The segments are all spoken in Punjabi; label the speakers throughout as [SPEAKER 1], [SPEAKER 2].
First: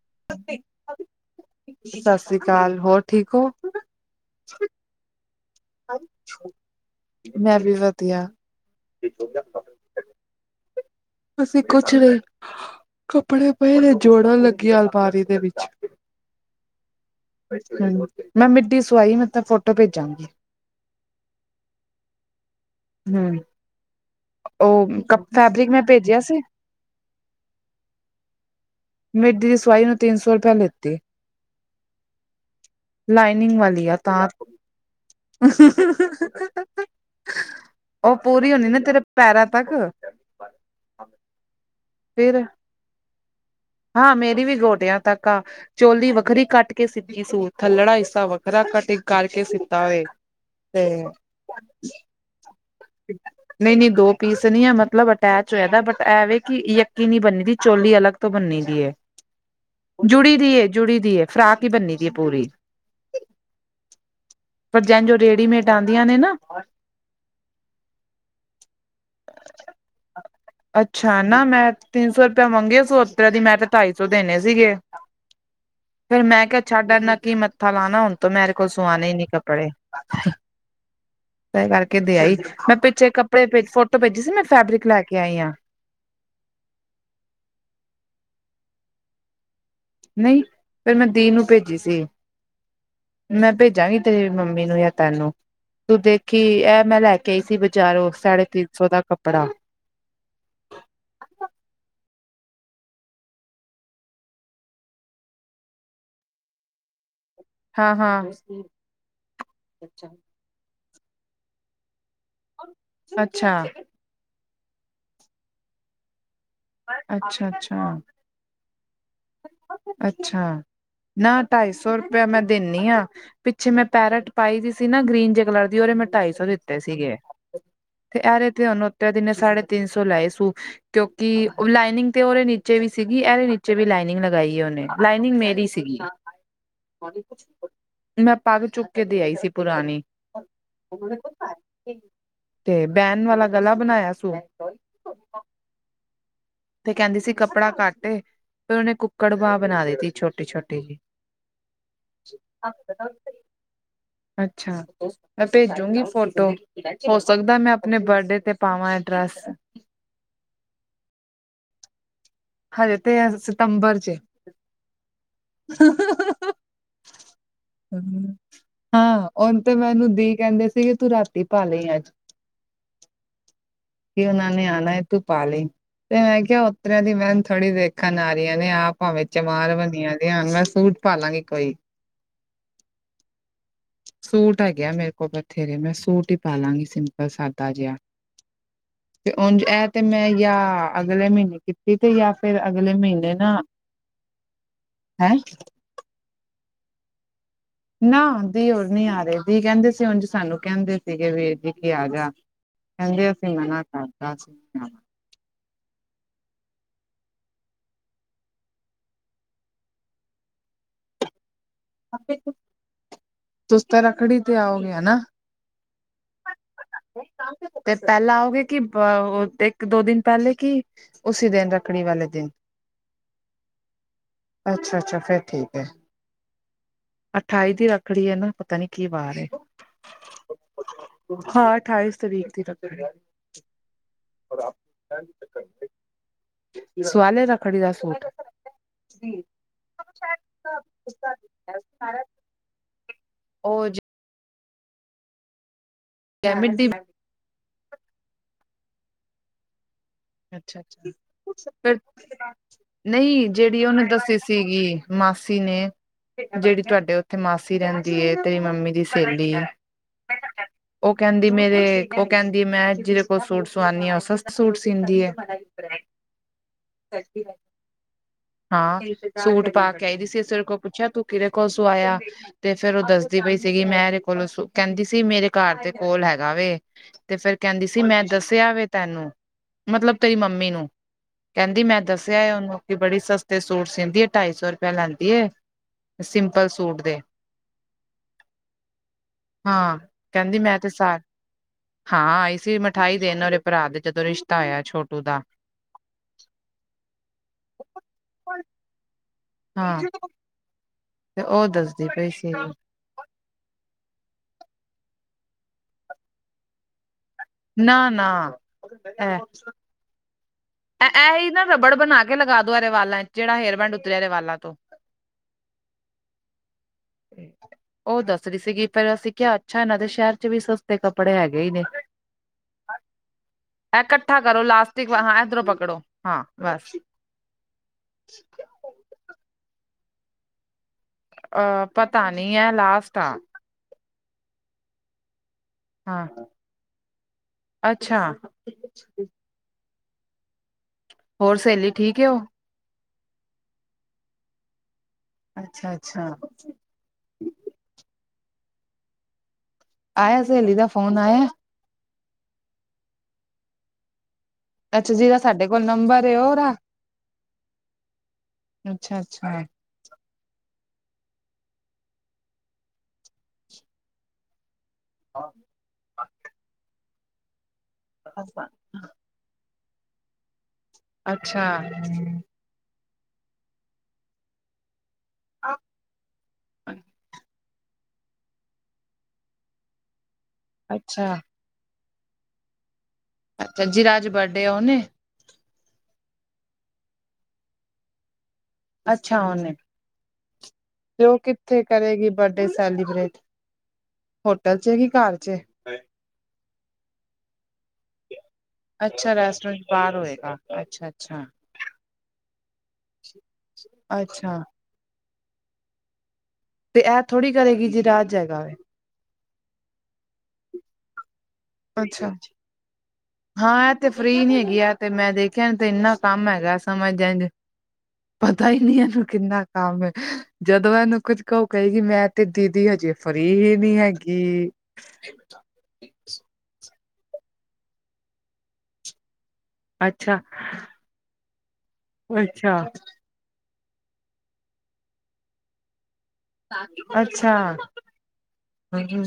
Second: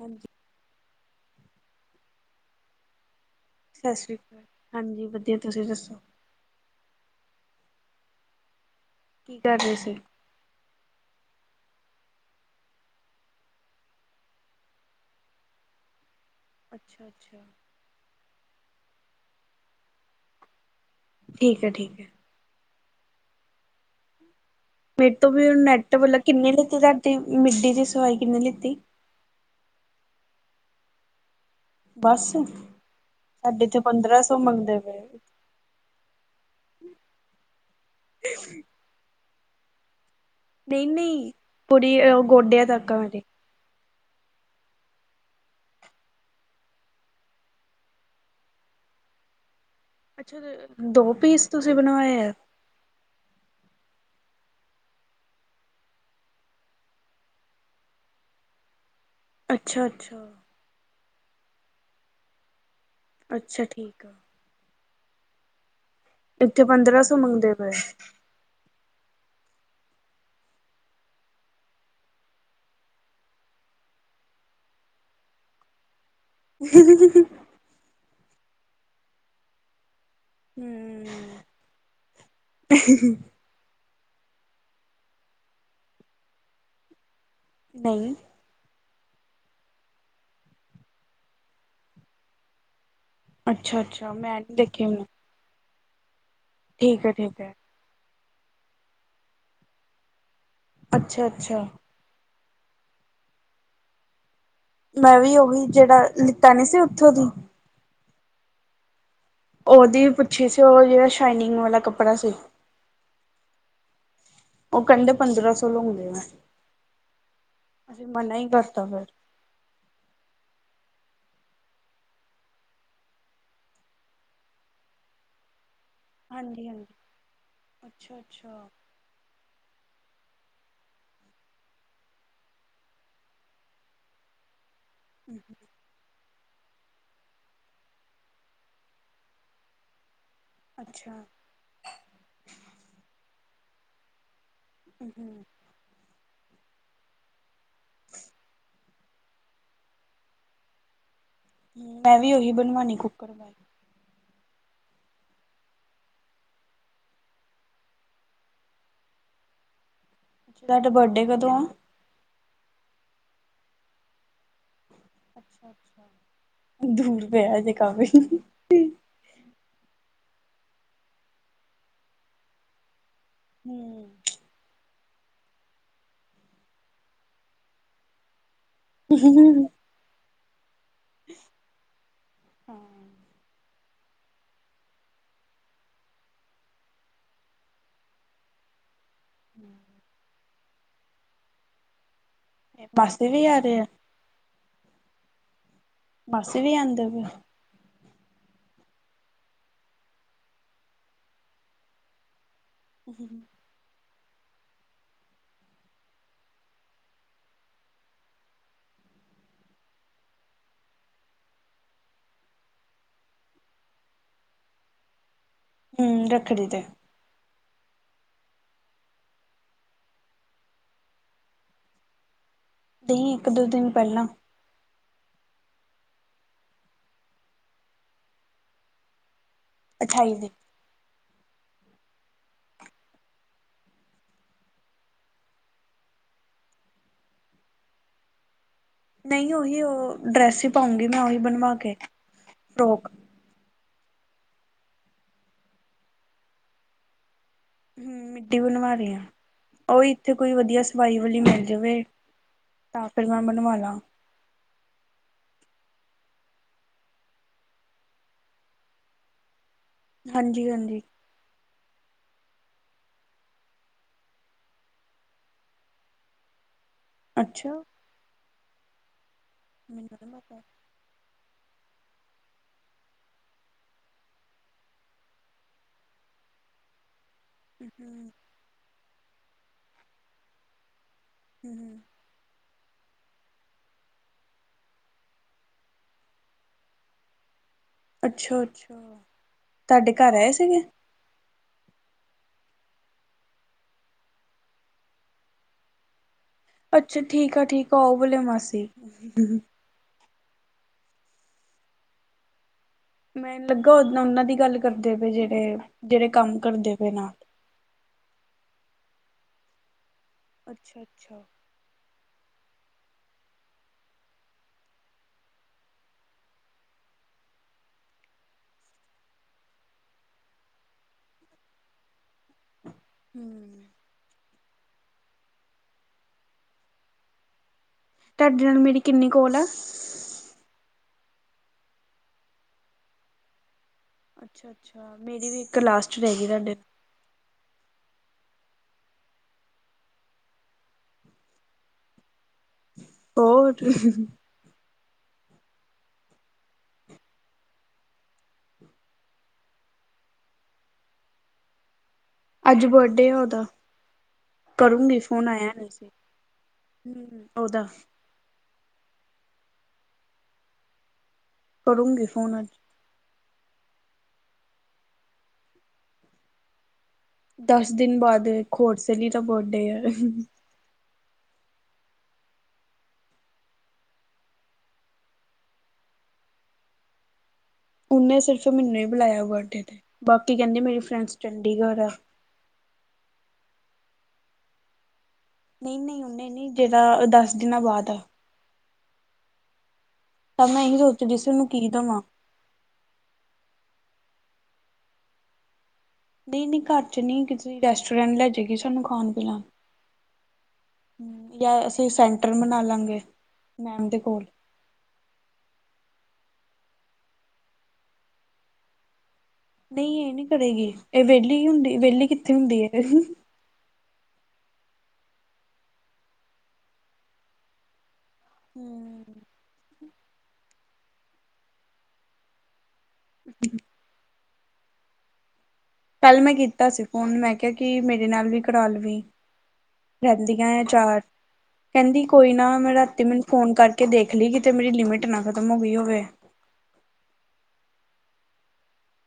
[SPEAKER 1] ਹਾਂਜੀ।
[SPEAKER 2] ਜੀ ਸਸ ਸ੍ਰੀ ਕਾਲ। ਹੋਰ ਠੀਕ ਓ?
[SPEAKER 1] ਸਸ ਸ੍ਰੀ ਕਾਲ। ਹਾਂਜੀ ਵਧੀਆ। ਤੁਸੀਂ ਦੱਸੋ?
[SPEAKER 2] ਮੈਂ ਵੀ ਵਧੀਆ।
[SPEAKER 1] ਕੀ ਕਰ ਰੇ ਸੀ?
[SPEAKER 2] ਅਸੀਂ ਕੁਛ ਨਈ। ਕੱਪੜੇ ਪਏ ਨੇ, ਜੋੜਨ ਲੱਗੀ ਆਂ ਅਲਮਾਰੀ ਦੇ ਵਿੱਚ।
[SPEAKER 1] ਅੱਛਾ-ਅੱਛਾ।
[SPEAKER 2] ਮੈਂ ਮਿੱਡੀ ਸੁਆਈ ਏ। ਮੈ ਤੇਨੰ ਫੋਟੋ ਭੇਜਾਂਗੀ।
[SPEAKER 1] ਠੀਕ ਐ-ਠੀਕ ਐ।
[SPEAKER 2] ਹੂੰ। ਉਹ
[SPEAKER 1] ਫੇਰ ਤੋਂ ਓ ਵੀ ਓ
[SPEAKER 2] ਫੈਬਰਿਕ ਮੈਂ
[SPEAKER 1] ਨੈੱਟ ਭਲਾ
[SPEAKER 2] ਭੇਜਿਆ ਸੀ
[SPEAKER 1] ਕਿੰਨੇ ਲੀਤੀ ਤਾਡੀ, ਮਿੱਡੀ ਦੀ ਸਵਾਈ ਕਿੰਨੀ ਲੀਤੀ।
[SPEAKER 2] ਮਿੱਡੀ ਦੀ ਸਵਾਈ ਓਨੇ ਤਿੰਨ ਸੌ ਰੁਪਿਆ ਲਿੱਤੀ
[SPEAKER 1] ਬਸ।
[SPEAKER 2] ਲਾਈਨਿੰਗ
[SPEAKER 1] ਸਾਡੇ ਤੇ
[SPEAKER 2] ਵਾਲੀ ਆ
[SPEAKER 1] ਪੰਦਰਾਂ
[SPEAKER 2] ਤਾਂ
[SPEAKER 1] ਸੌ ਮੰਗਦੇ ਪਏ।
[SPEAKER 2] ਓ ਪੂਰੀ ਹੋਨੀ ਨਾ ਤੇਰੇ ਪੈਰਾਂ ਤੱਕ।
[SPEAKER 1] ਨਈ-ਨਈ ਪੁੜੀ ਅ ਓ
[SPEAKER 2] ਫਿਰ
[SPEAKER 1] ਗੋਡਿਆਂ ਤੱਕ ਆ ਓਨ ਦੇ।
[SPEAKER 2] ਹਾਂ, ਮੇਰੀ ਵੀ ਗੋਡਿਆਂ ਤੱਕ ਆ। ਚੋਲੀ ਵੱਖਰੀ ਕਾੱਟ ਕੇ ਸੀਤੀ ਸੂ, ਥੱਲੜਾ ਹਿੱਸਾ ਵੱਖਰਾ ਕਟਿੰਗ ਕਾਰਕੇ ਸੀ
[SPEAKER 1] ਅੱਛਾ ਤੇ, ਦੋ ਪੀਸ ਤੂਸੀ ਬਨਵਾਏ ਐ?
[SPEAKER 2] [inaudible] ਨਈ-ਨਈ ਦੋ ਪੀਸ ਨੀ ਐ ਮਤਲਬ ਅਟੈਚ ਹੋਏਦੈ ਬਟ ਐਵੇ ਕਿ ਯੱਕੀ ਨੀ ਬੱਨੀ ਦੀ ਚੋਲੀ ਅਲੱਗ ਤੋ ਬੰਨੀ ਦੀ ਏ,
[SPEAKER 1] ਅੱਛਾ ਅੱਛਾ
[SPEAKER 2] ਜੁੜੀ ਦੀ ਏ, ਜੁੜੀ ਦੀ ਏ, ਫਰਾਕ ਈ ਬੰਨੀ ਦੀ ਏ ਪੂਰੀ।
[SPEAKER 1] ਅੱਛਾ, ਠੀਕ ਆ।
[SPEAKER 2] ਪਰ ਜੇਨ ਜੋ ਰੇਡੀਮੇਟ ਦਾਂਦੀਆਂ ਨੇ ਨਾ।
[SPEAKER 1] ਇੱਥੇ ਪੰਦਰਾਂ ਸੌ ਮੰਗਦੇ ਪਏ।
[SPEAKER 2] [inaudible] ਅੱਛਾ, ਨਾ ਮੈਂ ਤਿੰਨ ਸੌ ਰੁਪੇਆ ਮੰਗੇ ਸੁ, ਓਤੱਰੇ ਦੀ, ਮੈਂ ਤੇ ਢਾਈ ਸੌ ਦੇਨੇ ਸੀਗੇ। ਫੇਰ ਮੈਂ ਕੇਆ ਛਾੱਡ, ਏਦੇ ਨਾਲ ਕਿ ਮੱਥਾ ਲਾਨਾ ਹੁਨ ਤੋਂ ਮੈਂ ਏਦੇ ਕੋਲ ਸੁਆਨੇ ਈ ਨੀ ਕੱਪੜੇ। [unintelligible]
[SPEAKER 1] ਹੂੰ।
[SPEAKER 2] ਤੈ ਕਾਰਕੇ ਦੇ ਆਈ, ਮੈਂ ਪਿੱਛੇ ਕੱਪੜੇ [unintelligible] ਟੋ ਭੇਜੀ ਸੀ ਨਾ, ਫੈਬਰਿਕ ਲੈ ਕੇ ਆਈ ਆਂ?
[SPEAKER 1] ਨਈ।
[SPEAKER 2] ਨਈ, ਫੇਰ ਮੈਂ ਦੀ ਨੂੰ ਭੇਜੀ ਸੀ। ਮੈਂ
[SPEAKER 1] ਅੱਛਾ
[SPEAKER 2] ਭੇਜਾਂਗੀ,
[SPEAKER 1] ਅੱਛਾ
[SPEAKER 2] ਤੇਰੀ
[SPEAKER 1] ਮੈਂ ਨੀ
[SPEAKER 2] ਮੰਮੀ ਨੂੰ
[SPEAKER 1] ਦੇਖੇ
[SPEAKER 2] ਯਾ
[SPEAKER 1] ਹੁਣ
[SPEAKER 2] ਤੈਨੂੰ। ਤੂੰ ਦੇਖੀ, ਐ ਮੈਂ
[SPEAKER 1] ਠੀਕ ਹੈ
[SPEAKER 2] ਲੈ ਕੇ
[SPEAKER 1] ਠੀਕ
[SPEAKER 2] ਆਈ
[SPEAKER 1] ਹੈ।
[SPEAKER 2] ਸੀ ਬਜਾਰੋਂ ਸਾਡੇ ਤਿੰਨ ਸੌ ਦਾ ਕੱਪੜਾ।
[SPEAKER 1] ਅੱਛਾ-ਅੱਛਾ। ਮੈਂ ਵੀ ਉਹੀ ਜੇੜਾ ਲੀਤਾ ਨੀ ਸੀ ਓਥੋਂ ਦੀ
[SPEAKER 2] ਹਾਂ-ਹਾਂ।
[SPEAKER 1] ਓਦੀ ਪੁੱਛੀ ਸੀ, ਓ ਜੇੜਾ ਸ਼ਾਈਨਿੰਗ ਵਾਲਾ ਕੱਪੜਾ ਸੀ।
[SPEAKER 2] ਅੱਛਾ।
[SPEAKER 1] ਓ ਕੈਂਦੇ ਪੰਦਰਾਂ ਸੋ ਲਉਂਗੀ ਮੈਂ,
[SPEAKER 2] ਅੱਛਾ ਅੱਛਾ
[SPEAKER 1] ਅਸੀ ਮਨਾ ਈ ਕਾਰਤਾ ਫੇਰ।
[SPEAKER 2] ਅੱਛਾ, ਨਾ ਢਾਈ ਸੌ ਰੁਪੇਆ ਮੈਂ ਦੇਨੀ ਆ। ਪਿੱਛੇ ਮੈਂ ਪੈਰਟ ਪਾਈ ਦੀ ਸੀ ਨਾ, ਗ੍ਰੀਨ ਜੇ ਕਲਰ ਦੀ ਓਦੇ ਮੈਂ ਢਾਈ ਸੌ
[SPEAKER 1] ਹਾਂਜੀ
[SPEAKER 2] ਦਿੱਤੇ
[SPEAKER 1] ਹਾਂਜੀ
[SPEAKER 2] ਸੀਗੇ,
[SPEAKER 1] ਅੱਛਾ
[SPEAKER 2] ਤੇ ਏਦੇ
[SPEAKER 1] ਅੱਛਾ
[SPEAKER 2] ਤੇ ਹੋਨ ਓ ਤਰੇਦੀ ਨੇ ਸਾਡੇ ਤਿੰਨ ਸੌ ਲਏ ਸੂ, ਕਿਓ ਕਿ ਲਾਈਨਿੰਗ ਤੇ ਓਰੇ ਨੀਚੇ ਵੀ ਸੀਗੀ, ਐਰੇ ਨੀਚੇ ਵੀ ਲਾਈਨਿੰਗ ਲਗਾਈ ਏ ਓਨੇ। ਲਾਈਨਿੰਗ ਮੇਰੀ ਸੀਗੀ। ਮੈਂ ਪਾੱਗ ਚੁੱਕ ਕੇ ਦੇ ਆਈ ਸੀ ਪੁਰਾਨੀ।
[SPEAKER 1] ਅੱਛਾ
[SPEAKER 2] [unintelligible] ਤੇ ਬੈਨ ਵਾਲਾ ਗਲਾ ਸੂ।
[SPEAKER 1] ਹੂੰ, ਹੂੰ।
[SPEAKER 2] ਤੇ ਕੈਂਦੀ ਸੀ ਕੱਪੜਾ ਘਾੱਟ ਏ, ਫੇਰ ਉਨੇ ਕੁੱਕੜ ਬਾਂ ਬਨਾ ਦਿੱਤੀ ਛੋਟੀ-ਛੋਟੀ ਜੀ।
[SPEAKER 1] ਹੂੰ, ਮੈਂ ਵੀ ਓਹੀ ਬਨਵਾਨੀ ਕੁੱਕੜ ਬਾਂ।
[SPEAKER 2] ਅੱਛਾ, ਮੈਂ ਭੇਜੂਗੀ ਫੋਟੋ। ਹੋ ਸਕਦੈ ਮੈਂ ਅਪਨੇ ਬਰਡੇ ਤੇ ਪਾਵਾਂ ਐ ਡਰੈਸ।
[SPEAKER 1] ਕੱਦ ਬਰਡੇ ਕਦੋਂ ਐਂ?
[SPEAKER 2] ਹਜੇ ਤੇ ਸਤੰਬਰ ਚ ਏ।
[SPEAKER 1] ਅੱਛਾ ਅੱਛਾ ਦੂਰ ਪਿਆ ਹਜੇ ਕਾਫੀ
[SPEAKER 2] [inaudible] ਹਾਂ, ਓਨ ਤੇ ਮੈਨੂੰ ਦੀ ਕੈਂਦੇ ਸੀਗੇ, ਤੂੰ ਰਾਤੀ ਪਾ ਲਈ ਅੱਜ।
[SPEAKER 1] ਹੂੰ।
[SPEAKER 2] ਓਨਾਂ ਨੇ ਆਨੈ, ਤੂੰ ਪਾ ਲਈ, ਤੇ ਮੈਂ ਕੇਆ ਓਤਰੇਆਂ ਦੀ ਮੈਨ ਥੋੜੀ ਵੇਖਨ ਆ ਰੀਆਂ ਨੇ ਆਪ ਭਾਵੇਂ
[SPEAKER 1] ਹਾਂ
[SPEAKER 2] ਚਮਾਰ ਬਨੀਆਂ ਦੀਆਂ ਹੋਨ, ਮੈਂ ਸੂਟ ਪਾਲਾਂਗੀ ਕੋਈ।
[SPEAKER 1] ਹਮ।
[SPEAKER 2] ਸੂਟ ਹੈਗੇ ਮੇਰੇ ਕੋਲ ਬਥੇਰੇ, ਮੈਂ ਸੂਟ ਹੀ ਪਾਲਾਂਗੀ ਸਿੰਪਲ, ਸਾਦਾ ਜਿਆ। ਤੇ ਉਂਝ ਐ, ਤੇ ਮੈਂ ਯਾਂ ਅਗਲੇ ਮਹੀਨੇ ਤੇ ਇਹ ਤੇ ਜਾਂ ਫੇਰ ਅਗਲੇ
[SPEAKER 1] ਮਾਸੀ
[SPEAKER 2] ਮਹੀਨੇ
[SPEAKER 1] ਵੀ
[SPEAKER 2] ਨਾ
[SPEAKER 1] ਆ ਰਹੇ ਆ
[SPEAKER 2] ਹੈਂ?
[SPEAKER 1] ਮਾਸੀ ਵੀ ਆਉਂਦੇ ਪੇ?
[SPEAKER 2] ਨਾ, ਦੀ ਹੁਣ ਨੀ ਆ ਰਏ। ਦੀ ਕਹਿੰਦੇ ਸੀ, ਉਂਝ ਸਾਨੂੰ ਕਹਿੰਦੇ ਸੀਗੇ ਵੀ, ਜੀ ਕੇ ਆ ਜਾ। ਕਹਿੰਦੇ ਅਸੀਂ ਮਨਾ ਕਰਤਾ ਸੀਗਾ। [unintelligible] ਤੁਸੀਂ ਤਾਂ ਰੱਖੜੀ 'ਤੇ ਆਉਗੇ, ਹਨਾ?
[SPEAKER 1] ਹਮ, ਰੱਖੜੀ ਤੇ।
[SPEAKER 2] ਤੇ ਪਹਿਲਾਂ ਆਓਗੇ ਕੇ ਪ ਅ ਇੱਕ-ਦੋ ਦਿਨ ਪਹਿਲੇ ਕੀ ਉਸੀ ਦਿਨ, ਰੱਖੜੀ ਵਾਲੇ ਦਿਨ?
[SPEAKER 1] ਨਹੀਂ, ਇੱਕ-ਦੋ ਦਿਨ ਪਹਿਲਾਂ।
[SPEAKER 2] ਅੱਛਾ ਅੱਛਾ, ਫੇਰ ਠੀਕ ਐ। ਅਠਾਈ ਦੀ ਰੱਖੜੀ ਐ ਨਾ?, ਪਤਾ ਨੀ ਕੀ ਵਾਰ ਐ।
[SPEAKER 1] ਅੱਠਾਈ ਦੀ।
[SPEAKER 2] ਹਾਂ, ਅਠਾਈਸ ਤਾਰੀਕ ਦੀ ਰੱਖੜੀ [unintelligible] ਸਵਾਲਿਆ ਰੱਖੜੀ ਦਾ ਸੂਟ?
[SPEAKER 1] ਨਹੀਂ, ਉਹੀ, ਉਹ ਡ੍ਰੇਸ ਹੀ ਪਾਉਂਗੀ ਮੈਂ, ਓਹੀ ਬਣਵਾ ਕੇ, ਫਰੋਕ।
[SPEAKER 2] ਉਹ ਜ ਕੈਮੀਡੀ ਮ
[SPEAKER 1] ਹਮ, ਮੀਡੀ ਬਣਵਾ ਲਈ ਆ, ਓਇ
[SPEAKER 2] ਅੱਛਾ ਅੱਛਾ, ਪਰ
[SPEAKER 1] ਤਾਂ ਫਿਰ ਮੈਂ
[SPEAKER 2] ਨਈ,
[SPEAKER 1] ਬਣਵਾ
[SPEAKER 2] ਜਿਹੜੀ
[SPEAKER 1] ਲਾ
[SPEAKER 2] ਉਹਨੇ ਦੱਸੀ ਸੀ ਗੀ ਮਾਸੀ ਨੇ ਜਿਹੜੀ ਤੁਹਾਡੇ ਉੱਥੇ ਮਾਸੀ ਰਹਿੰਦੀ ਏ, ਤੇਰੀ ਮੰਮੀ ਦੀ ਸਹੇਲੀ
[SPEAKER 1] ਹਾਂਜੀ-ਹਾਂਜੀ।
[SPEAKER 2] ਉਹ ਕਹਿੰਦੀ ਮੇਰੇ ਉਹ ਕਹਿੰਦੀ, ਮੈਂ ਜਿਹਦੇ ਕੋਲ ਸੂਟ ਸਵਾਉਨੀ ਆ, ਉਹ ਸਸਤੇ ਸੂਟ ਸੀਂਦੀ ਏ,
[SPEAKER 1] ਅੱਛਾ
[SPEAKER 2] ਹਾਂ। ਸੂਟ ਪਾ ਕੇ
[SPEAKER 1] ਮੈਨੂੰ
[SPEAKER 2] ਆਈਦੀ
[SPEAKER 1] ਨੀ
[SPEAKER 2] ਸੀ, ਅਸੀਂ
[SPEAKER 1] ਪਤਾ
[SPEAKER 2] ਉਹਦੇ ਕੋਲ ਪੁੱਛਿਆ ਤੂੰ ਕਿਹਦੇ ਕੋਲ ਸੁਵਾਇਆ! ਤੇ ਫੇਰ ਓ ਦੱਸਦੀ ਪਈ ਸੀਗੀ, ਮੈਂ ਇਹਦੇ ਕੋਲ ਸੂ ਕਹਿੰਦੀ ਸੀ, ਮੇਰੇ ਘਰ ਦੇ ਕੋਲ ਹੈਗਾ ਵੇ। ਤੇ ਫੇਰ ਕਹਿੰਦੀ ਸੀ, ਮੈਂ
[SPEAKER 1] ਹਮ
[SPEAKER 2] ਦੱਸਿਆ ਵੇ ਤੈਨੂੰ ਮਤਲਬ ਤੇਰੀ ਮੰਮੀ ਨੂੰ, ਕਹਿੰਦੀ ਮੈਂ
[SPEAKER 1] ਹਮ
[SPEAKER 2] ਦੱਸ ਦੱਸਿਆ ਉਹਨੂੰ, ਕਿ ਬੜੀ ਸਸਤੇ ਸੂਟ ਸੀਂਦੀ ਏ, ਢਾਈ ਸੌ ਰੁਪਇਆ ਲੈਂਦੀ ਏ ਸਿੰਪਲ ਸੂਟ ਦੇ।
[SPEAKER 1] ਅੱਛਾ-ਅੱਛਾ!
[SPEAKER 2] ਹਾਂ
[SPEAKER 1] ਤੁਹਾਡੇ ਘਰ ਆਏ
[SPEAKER 2] ਕਹਿੰਦੀ ਮੈਂ
[SPEAKER 1] ਸੀਗੇ!
[SPEAKER 2] ਤੇ ਸਾਰ ਹਾਂ, ਆਏ ਸੀ ਮਿਠਾਈ ਦੇਣ, ਓਦੇ ਭਰਾ ਦੇ ਜਦੋਂ ਰਿਸ਼ਤਾ ਹੋਇਆ ਛੋਟੂ ਦਾ।
[SPEAKER 1] ਅੱਛਾ, ਠੀਕ ਆ, ਠੀਕ ਆ, ਓ ਵਾਲੇ ਮਾਸੀ!
[SPEAKER 2] ਹਾਂ, ਤੇ ਉਹ ਦੱਸਦੀ ਪਈ ਸੀ।
[SPEAKER 1] ਮੈਨ ਲੱਗਾ ਓ ਉਹਨਾਂ ਦੀ ਗੱਲ ਕਰਦੇ ਪਏ ਜਿਹੜੇ, ਜਿਹੜੇ ਕੰਮ ਕਰਦੇ ਪਏ ਨਾ
[SPEAKER 2] ਨਾ, ਨਾ! ਇਹ
[SPEAKER 1] ਅੱਛਾ-ਅੱਛਾ।
[SPEAKER 2] ਹੀ ਨਾ ਰਬੜ ਬਣਾ ਕੇ ਲਗਾ ਦਿਓ ਇਹਦੇ ਵਾਲਾਂ 'ਚ, ਜਿਹੜਾ ਹੈਅਰਬੈਂਡ ਉਤਰਿਆ ਇਹਦੇ ਵਾਲਾਂ ਤੋਂ। [inaudible] ਉਹ ਦੱਸ ਰਹੀ ਸੀਗੀ, ਫੇਰ ਅਸੀਂ ਕਿਆ, ਅੱਛਾ! ਇਹਨਾਂ ਦੇ ਸ਼ੇਹਰ 'ਚ ਵੀ ਸਸਤੇ ਕਪੜੇ ਹੈਗੇ ਹੀ ਨੇ। [unintelligible]
[SPEAKER 1] ਹੂੰ।
[SPEAKER 2] ਐ ਕੱਠਾ ਕਰੋ ਲਾਸਟਿਕ ਵਾ। ਹਾਂ, ਏਧਰੋਂ ਪਕੜੋ। ਹਾਂ, ਬਸ।
[SPEAKER 1] ਤੁਆਡੇ ਨਾਲ ਮੇਰੀ ਕਿੰਨੀ ਕੌਲ ਐ?
[SPEAKER 2] ਅ ਪਤਾ ਨੀ ਐ ਲਾਸਟ ਆ।
[SPEAKER 1] ਅੱਛਾ-ਅੱਛਾ ਮੇਰੀ ਵੀ ਇੱਕ ਲਾਸਟ
[SPEAKER 2] ਹਾਂ
[SPEAKER 1] ਰੈ ਗਈ ਤੁਆਡੇ ਨਾ
[SPEAKER 2] ਅੱਛਾ। ਹੋਰ ਸਹੇਲੀ ਠੀਕ ਏ ਓ?
[SPEAKER 1] ਹੋਰ, ਠੀ
[SPEAKER 2] ਅੱਛਾ-ਅੱਛਾ। ਆਇਆ ਸਹੇਲੀ ਦਾ ਫੋਨ ਆਇਆ?
[SPEAKER 1] ਅੱਜ ਬਰਡੇ ਆ ਓਦਾ।
[SPEAKER 2] ਅੱਛਾ
[SPEAKER 1] ਕਰੂੰਗੀ
[SPEAKER 2] ਜਿਹਦਾ
[SPEAKER 1] ਫੋਨ।
[SPEAKER 2] ਸਾਡੇ
[SPEAKER 1] ਆਇਆ
[SPEAKER 2] ਕੋਲ
[SPEAKER 1] ਨੀ ਸੀ,
[SPEAKER 2] ਨੰਬਰ ਏ ਉਹਦਾ
[SPEAKER 1] ਹੂੰ, ਓਦਾ।
[SPEAKER 2] ਅੱਛਾ-ਅੱਛਾ।
[SPEAKER 1] ਕਰੂੰਗੀ ਫੋਨ, ਅੱਜ।
[SPEAKER 2] [unintelligible]
[SPEAKER 1] ਦੱਸ ਦਿਨ ਬਾਦ ਇੱਕ ਹੋਰ ਸੇਲੀ ਦਾ ਬਰਡੇ ਐ।
[SPEAKER 2] ਅੱਛਾ। [unintelligible]
[SPEAKER 1] ਉਂਨੇ ਸਿਰਫ਼ ਮਿਨੂੰ ਈ ਬੁਲਾਇਆ ਐ ਬਰਡੇ ਤੇ। ਬਾਕੀ ਕੈਂਦੀ ਮੇਰੀ
[SPEAKER 2] ਅੱਛਾ
[SPEAKER 1] ਫਰੈਂਡਸ ਚੰਡੀਗੜ੍ਹ ਐ।
[SPEAKER 2] ਅੱਛਾ, ਜਿਰਾ ਅੱਜ ਬਰਡੇ ਐ ਓਨੇਂ?
[SPEAKER 1] ਨਈ-ਨਈ ਹੁਨੇ ਨਈ ਜਿਦਾ ਅ ਦੱਸ ਦਿਨਾਂ ਬਾਦ ਐ।
[SPEAKER 2] ਅੱਛਾ ਓਨੇਂ।
[SPEAKER 1] ਤਾਂਈ ਮੈਂ ਐਹੀ ਸੋਚਦੀ ਸੀ ਕਿ ਉਨੂੰ ਕੀ ਦਵਾਂ।
[SPEAKER 2] ਕਰੇਗੀ ਤੇ ਬਰਡੇ ਸੈਲੀਬ੍ਰੇਟ, ਹੋਟਲ 'ਚ ਏ ਕਿ ਘਾਰ 'ਚ ਏ?
[SPEAKER 1] ਨੀ-ਨੀ ਘਰ 'ਚ ਨੀ, ਕਿਸੀ ਰੈਸਟੁਰੈਂਟ ਲੈਜੇਗੀ। ਏਨੂੰ ਖਾਨ
[SPEAKER 2] ਅੱਛਾ
[SPEAKER 1] ਪੀਲਾਨ
[SPEAKER 2] ਰੈਸਟੋਰੈਂਟ ਬਾਹਰ ਹੋਏਗਾ ਅੱਛਾ ਅੱਛਾ
[SPEAKER 1] ਯਾਂ ਅਸੀਂ ਸੈਂਟਰ ਮਨਾ ਲਾਂਗੇ ਮੈਮ ਦੇ ਕੋਲ।
[SPEAKER 2] ਅੱਛਾ ਤੇ ਐ ਥੋੜੀ ਕਰੇਗੀ ਜਿਰਾ ਅੱਜ ਹੈਗਾ ਵੇ।
[SPEAKER 1] ਨਈ ਏ ਨੀ ਕਰੇਗੀ। ਏ ਵੇਲੀ ਈ ਨੀ ਹੁੰਦੀ। ਵੇਲੀ
[SPEAKER 2] ਅੱਛਾ
[SPEAKER 1] ਕਿੱਥੇ ਹੁੰਦੀ ਏ।
[SPEAKER 2] ਹਾਂ, ਐ ਤੇ ਫ੍ਰੀ ਈ ਨੀ ਹੈਗੀ ਐ ਤੇ ਮੈਂ ਦੇਖਿਐ ਐਂਨੰ ਤੇ ਏਨਾਂ ਕੰਮ ਹੈਗੈ ਸਮਝ ਜੈਂਝ ਪਤਾ ਈ ਨੀ ਏਨੂੰ
[SPEAKER 1] ਹਮ
[SPEAKER 2] ਕਿੰਨਾ ਕੰਮ ਏ। ਜਦੋਂ ਐਨੂੰ ਕੁੱਝ ਕਓ ਕਏਗੀ ਮੈਂ ਤੇ ਦੀਦੀ ਹਜੇ ਫ੍ਰੀ ਹੀ ਨੀ ਹੈਗੀ।
[SPEAKER 1] ਪੈੱਲ ਮੈਂ ਕੀਤਾ ਸੀ ਫੋਨ। ਮੈਂ ਕਿਆ ਕਿ ਮੇਰੇ ਨਾਲ ਵੀ ਕਰਾ ਲਵੀਂ
[SPEAKER 2] ਅੱਛਾ,
[SPEAKER 1] ਰੈਂਦੀਆਂ ਏ ਚਾਰ। ਕੈਂਦੀ ਕੋਈ ਨਾ
[SPEAKER 2] ਅੱਛਾ,
[SPEAKER 1] ਮੈਂ ਰਾਤੀ ਮਿੰਨੂੰ ਫੋਨ ਕਰਕੇ ਦੇਖ ਲਈ ਕਿਤੇ ਮੇਰੀ ਲਿਮਿਟ ਨਾ ਖਤਮ ਹੋ ਗਈ ਹੋਵੇ।
[SPEAKER 2] ਅੱਛਾ, ਹੂੰ।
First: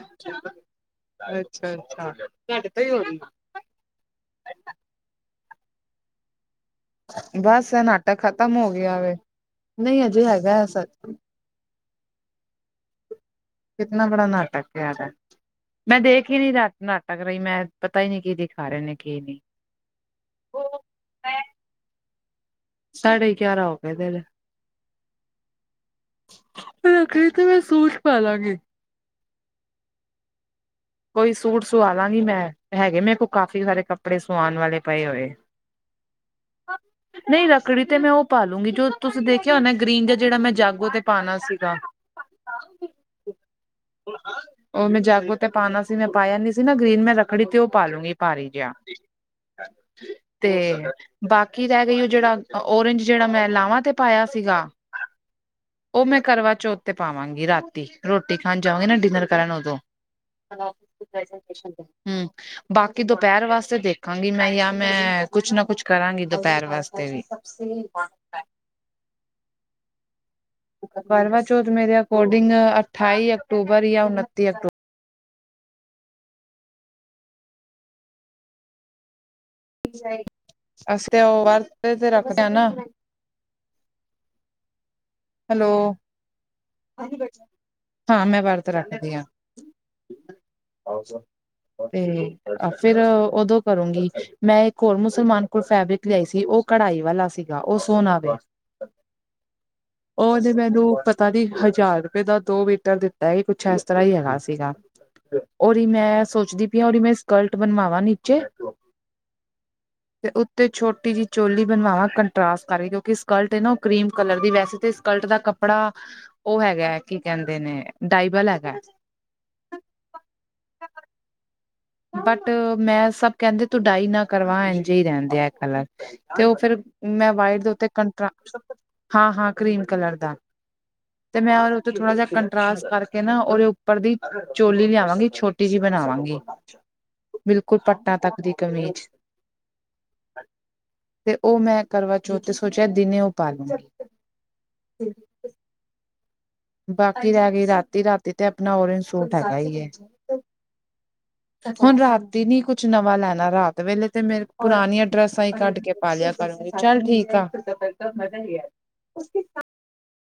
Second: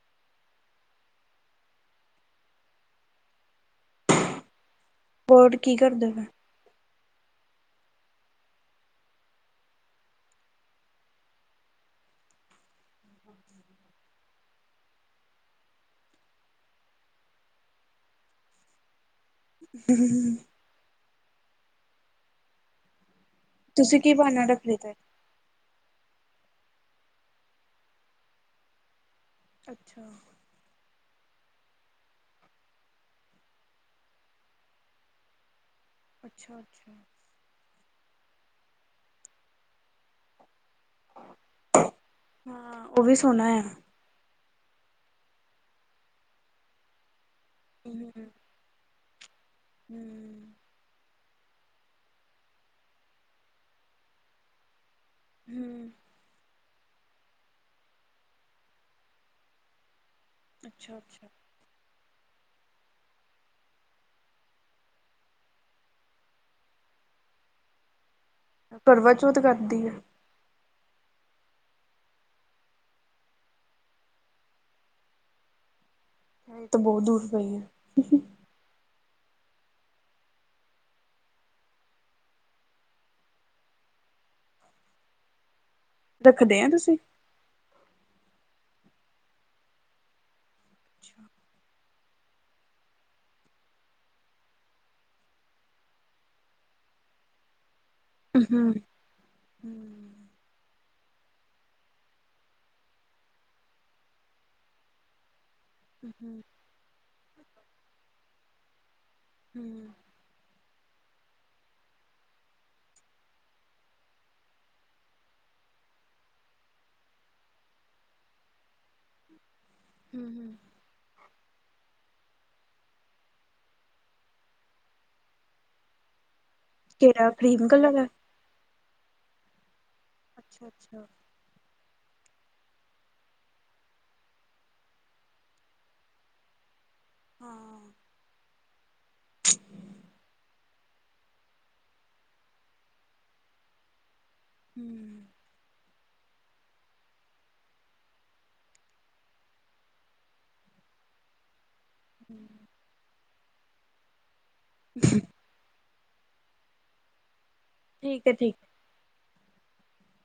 [SPEAKER 2] ਅੱਛਾ-ਅੱਛਾ। ਤੁਆਡੇ ਤੇ ਈ ਹੋ ਰੀ। [unintelligible]
[SPEAKER 1] ਬੋਰਡ ਕੀ ਕਰਦਾ ਪਿਐ।
[SPEAKER 2] ਬਸ ਐ ਨਾਟਕ ਖਤਮ ਹੋ ਗਿਆ ਵੇ। ਨਹੀਂ ਅਜੇ ਹੈਗਾ ਐ ਸੱਚ ਕਿਤਨਾ ਬੜਾ ਨਾਟਕ ਪਿਆ ਦੈ। ਮੈਂ ਦੇਖ ਈ ਨੀ ਰਾ ਨਾਟਕ ਰਈ ਮੈਂ ਪਤਾ ਈ ਨੀ ਕੀ ਦਿਖਾ ਰੇ ਨੇ, ਕੀ ਨੀ।
[SPEAKER 1] [unintelligible]
[SPEAKER 2] ਸਾਢੇ ਗਿਆਰਾਂ ਹੋ ਕੇ
[SPEAKER 1] ਤੁਸੀਂ ਕੀ
[SPEAKER 2] ਤੇਰੇ
[SPEAKER 1] ਬਹਾਨਾ ਰੱਖ ਲਿੱਤਾ
[SPEAKER 2] ਰੱਖੜੀ ਤੇ ਵੀ ਸੂਟ ਪਾ ਲਾਂਗੇ।
[SPEAKER 1] ਅੱਛਾ।
[SPEAKER 2] ਕੋਈ ਸੂਟ ਸੁਆ ਲਾਂਗੀ ਮੈਂ, ਹੈਗੇ ਮੇਰੇ ਕੋਲ ਕਾਫੀ ਸਾਰੇ ਕੱਪੜੇ ਸੁਆਣ ਵਾਲੇ ਪਏ ਹੋਏ।
[SPEAKER 1] ਅੱਛਾ-ਅੱਛਾ।
[SPEAKER 2] ਨਂਈ ਰੱਕੜੀ ਤੇ ਮੈਂ ਓ ਪਾਾਲੂੰਗੀ ਜੋ ਤੁਸੀਂ ਦੇਖੇਆ ਹੋਣਾ ਗ੍ਰੀਨ ਜਾਂ ਜੇਹੜਾ ਮੈਂ ਜਾਗੋ ਤੇ ਪਾਣਾ ਸੀਗਾ।
[SPEAKER 1] ਹਾਂ ਓ ਵੀ ਸੋਣਾ ਐ।
[SPEAKER 2] ਓ ਮੈਂ ਜਾਗੋ ਤੇ ਪਾਨਾ ਸੀ, ਮੈਂ ਪਾਇਆ ਨੀ ਸੀ ਨਾ ਗ੍ਰੀਨ ਮੈਂ ਰੱਖੜੀ ਤੇ ਓ ਪਾਾਲੂੰਗੀ
[SPEAKER 1] ਹਮ
[SPEAKER 2] ਭਾਰੀ ਜੇਆ, ਤੇ ਬਾਕੀ ਰੈ ਗਈ ਓ ਜੇਹੜਾ ਓਰੇਂਜ ਜੇਹੜਾ ਮੈਂ ਲਾਵਾਂ ਤੇ ਪਾਆ ਸੀਗਾ।
[SPEAKER 1] ਹੂਂ।
[SPEAKER 2] ਓ ਮੈਂ ਕਰਵਾ ਚੌਥ ਤੇ ਪਾਵਾਂਗੀ ਰਾਤੀ ਰੋਟੀ ਖਾਣ ਜਾਵਾਂਗੀ ਨਾ ਡਿਨਰ ਕਰਨ ਓਦੋਂ
[SPEAKER 1] ਅੱਛਾ ਅੱਛਾ
[SPEAKER 2] [unintelligible] ਹੂੰ। ਬਾਕੀ ਦੋਪੈਹਰ ਵਾਸਤੇ ਦੇਖਾਂਗੀ ਮੈਂ ਯਾਂ ਮੈਂ ਕੁਛ ਨਾ ਕੁਛ ਕਰਾਂਗੀ ਦੋਪੈਹਰ ਵਾਸਤੇ ਵੀ [inaudible]
[SPEAKER 1] ਕਰਵਾਚੋਥ ਕਦ ਦੀ ਐ?
[SPEAKER 2] ਕਰਵਾ ਚੌਥ ਮੇਰੇ ਅਕੋਰਡਿੰਗ ਅਠਾਈ ਅਕਤੂਬਰ ਜਾਂ ਉਨੱਤੀ ਅਕਤੂਬਰ
[SPEAKER 1] ਏ ਤਾਂ ਬਹੁਤ ਦੂਰ ਪਈ ਐ।
[SPEAKER 2] ਅਸੀਂ ਤੇ ਓ ਵਰਤ ਤੇ-ਤੇ ਰੱਖਦੇ ਆ ਨਾ। ਹੈਲੋ।
[SPEAKER 1] ਰੱਖਦੇ ਐਂ ਤੁਸੀਂ
[SPEAKER 2] ਹਾਂ ਮੈਂ ਵਰਤ ਰੱਖਦੀ ਆ। ਤੇ ਫੇਰ ਓਦੋਂ ਕਰੂੰਗੀ, ਮੈਂ ਇੱਕ ਹੋਰ ਮੁਸਲਮਾਨ ਕੋਲ ਫੈਬਰਿਕ ਲੇਆਈ ਸੀ। ਓਹ ਕਢਾਈ ਵਾਲਾ ਸੀਗਾ, ਓਹ ਸੋਨਾ
[SPEAKER 1] ਹੂੰ।
[SPEAKER 2] ਓ ਤੇ ਮੈਨੂੰ ਪਤਾ ਨੀ ਹਜ਼ਾਰ ਰੁਪਏ ਦਾ ਦੋ ਮੀਟਰ ਦਿੱਤਾ। ਏਹ ਕੁਛ ਐਸ ਤਰ੍ਹਾਂ ਈ ਹੈਗਾ ਸੀਗਾ। ਓਦੀ ਮੈਂ ਸੋਚਦੀ ਪਈ ਆ ਓਦੀ ਮੈਂ ਸਕਰਟ ਬਣਵਾਵਾਂ ਨੀਚੇ
[SPEAKER 1] ਹੂੰ।
[SPEAKER 2] ਤੇ ਉੱਤੇ ਛੋਟੀ ਜੀ ਚੋਲੀ ਬਣਵਾਵਾਂ, ਕੰਟਰਾਸਟ ਕਰਕੇ ਕਿਉਂਕਿ ਸਕਲਟ ਨਾ ਓ ਕਰੀਮ ਕਲਰ ਦੀ ਵੈਸੇ ਤੇ ਸਕਲਟ ਦਾ ਕੱਪੜਾ, ਓ ਹੈਗਾ ਕੀ ਕੈਹੰਦੇ ਨੇ, ਡਾਇ ਵਾਲਾ ਹੈਗਾ।
[SPEAKER 1] ਹੂਂ-ਹੂਂ।
[SPEAKER 2] ਬਟ ਮੈਂ ਸਬ ਕੈਹੰਦੇ ਤੂੰ ਡਾਈ ਨਾ ਕਰਵਾ ਇੰਝੇ ਈ ਰੈਣ ਦੇ ਐ ਕਲਰ, ਤੇ ਓ ਫੇਰ
[SPEAKER 1] ਕਿਹੜਾ
[SPEAKER 2] ਮੈਂ ਵਾਈਟ
[SPEAKER 1] ਕਰੀਮ
[SPEAKER 2] ਦੇ ਉੱਤੇ
[SPEAKER 1] ਕਲਰ ਹੈ
[SPEAKER 2] ਕੰਟਰਾ ਸ ਟ ਹਾਂ-ਹਾਂ ਕਰੀਮ ਕਲਰ ਦਾ
[SPEAKER 1] ਅੱਛਾ-ਅੱਛਾ।
[SPEAKER 2] ਤੇ ਮੈਂ ਓਦੇ ਉੱਤੇ ਥੋੜਾ ਜੇਹਾ ਕੰਟਰਾਸਟ ਕਰਕੇ ਨਾ ਓਦੇ ਉੱਪਰ ਦੀ, ਚੋਲੀ ਲਿਆਵਾਂਗੀ ਛੋਟੀ ਜੀ ਬਣਾਵਾਂਗੀ। ਬਿਲਕੁਲ ਪੱਟਾਂ ਤੱਕ ਦੀ ਕਮੀਜ਼।
[SPEAKER 1] [inaudible]
[SPEAKER 2] ਤੇ ਓ ਮੈਂ ਕਰਵਾਚੋਥ ਤੇ ਸੋਚੇਆ ਦਿਨੇ ਓ ਪਾ ਲੂਂਗੀ।
[SPEAKER 1] ਹੂਂ।
[SPEAKER 2] ਬਾਕੀ ਰੈ ਗਈ ਰਾਤੀ, ਰਾਤੀ ਤੇ ਆਪਣਾ ਔਰੇਂਜ ਸੂਟ ਹੈਗਾ ਈ ਐ। ਹੁਣ ਰਾਤੀ ਨੀ ਕੁਛ ਨਵਾਂ ਲੈਣਾ ਰਾਤ ਵੇਲੇ ਤੇ ਮੇਰੇ ਪੁਰਾਣੀਆਂ ਡਰੈਸ ਆਈ ਕਢ ਪਾ ਲੇਆ ਕਰੂਗੀ, ਚੱਲ ਠੀਕ ਆ।
[SPEAKER 1] ਠੀਕ ਹੈ ਠੀਕ